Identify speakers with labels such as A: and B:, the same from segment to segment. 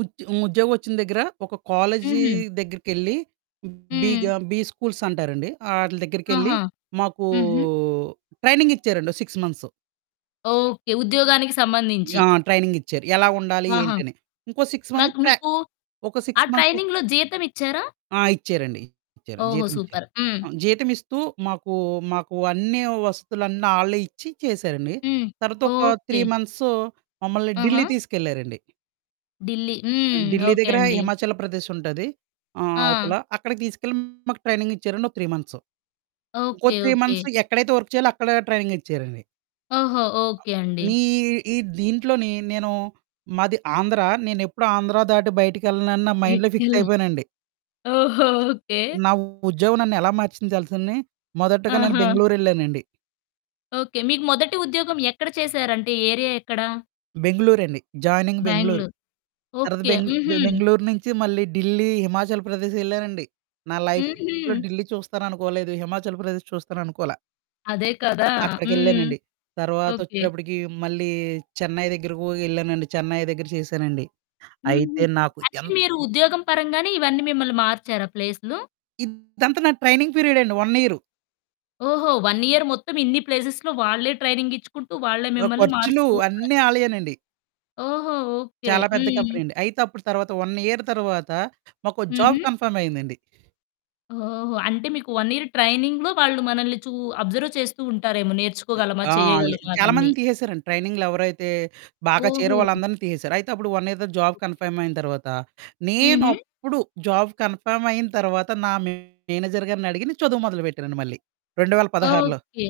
A: ఉ ఉద్యోగం వచ్చిన దగ్గర ఒక కాలేజి
B: హుహు.
A: దగ్గరికెళ్ళి బిగ
B: హ్మ్.
A: బి స్కూల్స్ అంటారండి. ఆటిల దగ్గరికెళ్ళి
B: ఆహా!
A: మాకూ
B: హుహు.
A: ట్రైనింగ్ ఇచ్చారండి. ఓ 6 మంత్సు.
B: ఓకె. ఉద్యోగానికి సంబంధించి.
A: ఆ! ట్రైనింగ్ ఇచ్చారు. ఎలా ఉండాలి
B: ఆహా!
A: ఏంటి అని, ఇంకో 6 మంత్స్
B: మాకు
A: ప్ర
B: మీకు
A: ఒక
B: ఆ
A: 6 మంత్స్
B: ట్రైనింగ్‌లో జీతం ఇచ్చారా?
A: ఆ! ఇచ్చారండి. ఇచ్చారు
B: ఓహో!
A: జీతం ఇచ్చారు.
B: సూపర్. హ్మ్.
A: ఆహ్, జీతమిస్తూ మాకు, మాకు అన్నీ వసతులన్నీ ఆళ్ళే ఇచ్చి చేసారండి.
B: హ్మ్.
A: తరువాత ఒక 3
B: ఓకె.
A: మంత్సు మమ్మల్ని ఢిల్లీ
B: ఆహా!
A: తీసుకెళ్లారండి.
B: ఢిల్లీ.
A: ఆ!
B: హ్మ్,
A: ఢిల్లీ
B: ఓకె
A: దగ్గర
B: అండి.
A: హిమాచల్ ప్రదేశ్ ఉంటాది. ఆహ్, అవతల
B: ఆ!
A: అక్కడికి తీసుకెళ్ళి మాకు ట్రైనింగ్ ఇచ్చారండి. ఒక 3 మంత్సు. ఇంకో
B: ఓకె.
A: 3
B: ఓకె.
A: మంత్స్ ఎక్కడైతే వర్క్ చేయాలో అక్కడే ట్రైనింగ్ ఇచ్చారండి.
B: ఓహో!
A: అ
B: ఓకె అండి.
A: నీ ఈ దీంట్లోని నేను మాది ఆంధ్ర, నేనెప్పుడూ ఆంధ్రా దాటి బయటికెళ్ళనని నా మైండ్‌లో ఫిక్స్
B: బయటికెళ్ళాలి.
A: అయిపోయానండి.
B: ఓహో! ఓకె.
A: నా ఉద్యోగం నన్ను ఎలా మార్చించాల్సింది. మొదటగా నేను
B: ఆహా!
A: బెంగుళూరెళ్ళానండి.
B: ఓకె. మీకు మొదటి ఉద్యోగం ఎక్కడ చేసారంటే ఏరియా ఎక్కడ?
A: బెంగుళూరండి. జాయినింగ్ బెంగుళూరు.
B: బెంగ్‌ళూరు
A: తర్వాత
B: ఓకె. హ్మ్
A: బె
B: హ్మ్.
A: బెంగుళూరు నుంచి మళ్ళీ ఢిల్లీ, హిమాచల్ ప్రదేశ్ ఎళ్ళానండి. నా లైఫ్‌లో
B: హుహు.
A: ఢిల్లీ చూస్తాననుకోలేదు, హిమాచల్ ప్రదేశ్ చూస్తాను అనుకోల.
B: అదే కదా! హ్మ్.
A: అక్కడికెళ్ళానండి. తర్వాత
B: ఓకె.
A: వచ్చేటప్పటికి మళ్ళీ చెన్నై దగ్గరకు వెళ్ళానండి. చెన్నై దగ్గర చేసానండి.
B: హ్మ్
A: అయితే
B: హ్మ్,
A: నాకు
B: అంటే
A: ఎంత్
B: మీరు ఉద్యోగం పరంగానే ఇవన్నీ మిమ్మల్ని మార్చారా ప్లేసులు.
A: ఇదంతా నా ట్రైనింగ్ పీరియడ్ అండి 1 ఇయరు.
B: ఓహో! 1 యియర్ మొత్తం ఇన్ని ప్లేసెస్‌లో వాళ్ళే ట్రైనింగ్ ఇచ్చుకుంటూ, వాళ్ళే
A: ఆ!
B: మిమ్మల్ని
A: ఖర్చులు
B: మారుస్తూ ఉన్నారు.
A: అన్నీ ఆలయ్యెనండి.
B: ఓహో! ఓకె,
A: చాలా పెద్ద
B: హ్మ్.
A: కంపెనీ అండి. అయితే అప్పుడు తర్వాత 1 ఇయర్ తరువాత మాకు జాబ్
B: హుహు.
A: కన్ఫర్మ్ అయిందండి.
B: ఓహో! అంటే మీకు 1 యియర్ ట్రైనింగ్‌లో వాళ్ళు మనల్ని చూ అబ్జర్వ్ చేస్తూ ఉంటారేమో.
A: అ
B: నేర్చుకోగలమా,
A: ఆ! లే
B: చేయగలమా అవన్నీ.
A: చాలామందిని తీసేసారండి. ట్రైనింగ్‌లో ఎవరైతే బాగా చేరే
B: ఓహో!
A: వాళ్ళందరిని తీసేసారు. అయితే అప్పుడు 1 ఇయర్‌ తరువాత జాబ్
B: ఓకే.
A: కన్ఫర్మ్ అయిన తర్వాత.
B: హుహు.
A: నేనప్పుడు, జాబ్ కన్ఫర్మ్ అయిన తరువాత నా మేనేజర్ గారిని అడిగి నేను చదువు మొదలుపెట్టానండి మళ్ళీ 2016లో.
B: ఓకె.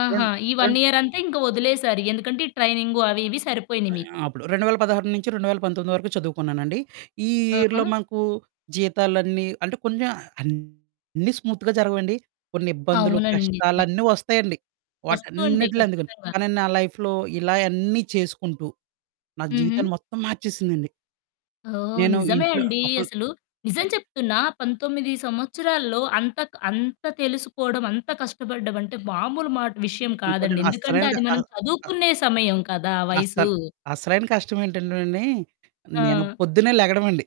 B: ఆహా!
A: రెన్
B: ఈ 1
A: రెన్
B: ఇయర్ అంతా ఇంక వదిలేసారు ఎందుకంటే ఈ ట్రైనింగు అవి ఇవి సరిపోయినాయి మీకు.
A: ఆ! అప్పుడు 2016 నుంచి 2019 వరకు చదువుకున్నానండి. ఈ ఇయర్‌లో
B: ఆహా!
A: మాకు జీతాలన్నీ అంటే కొంచెం అన్నీ స్మూత్‌గా జరగవండి. కొన్ని ఇబ్బందులు,
B: అవునండి నిజమే.
A: కష్టాలన్నీ వస్తాయండి.
B: వస్తుంటాయి.
A: వాటన్నిటిలో అందుక
B: ఖచ్చితంగా.
A: కానీ నా లైఫ్‌లో ఇలా అన్నీ చేసుకుంటూ, నా జీవితం
B: హుహు.
A: మొత్తం మార్చేసిందండి.
B: ఓహ్!
A: నేను
B: నిజమే
A: ఇంట్లో
B: అండి.
A: అపుల్
B: అసలు నిజం
A: కట్టే
B: చెప్తున్నా 19 సంవత్సరాల్లో అంత అంత తెలుసుకోవడం అంత కష్టపడడం అంటే, మామూలు మాట విషయం
A: ఇంకోటి
B: కాదండి. ఎందుకంటే
A: అస్సలైనది.
B: అది
A: అ
B: మనం
A: అ
B: చదువుకునే సమయం కదా! వయసు.
A: అస్సల్ అసలైన కష్టం ఏంటంటే అండి. నేను
B: ఆ!
A: పొద్దున్నే లెగడం అండి.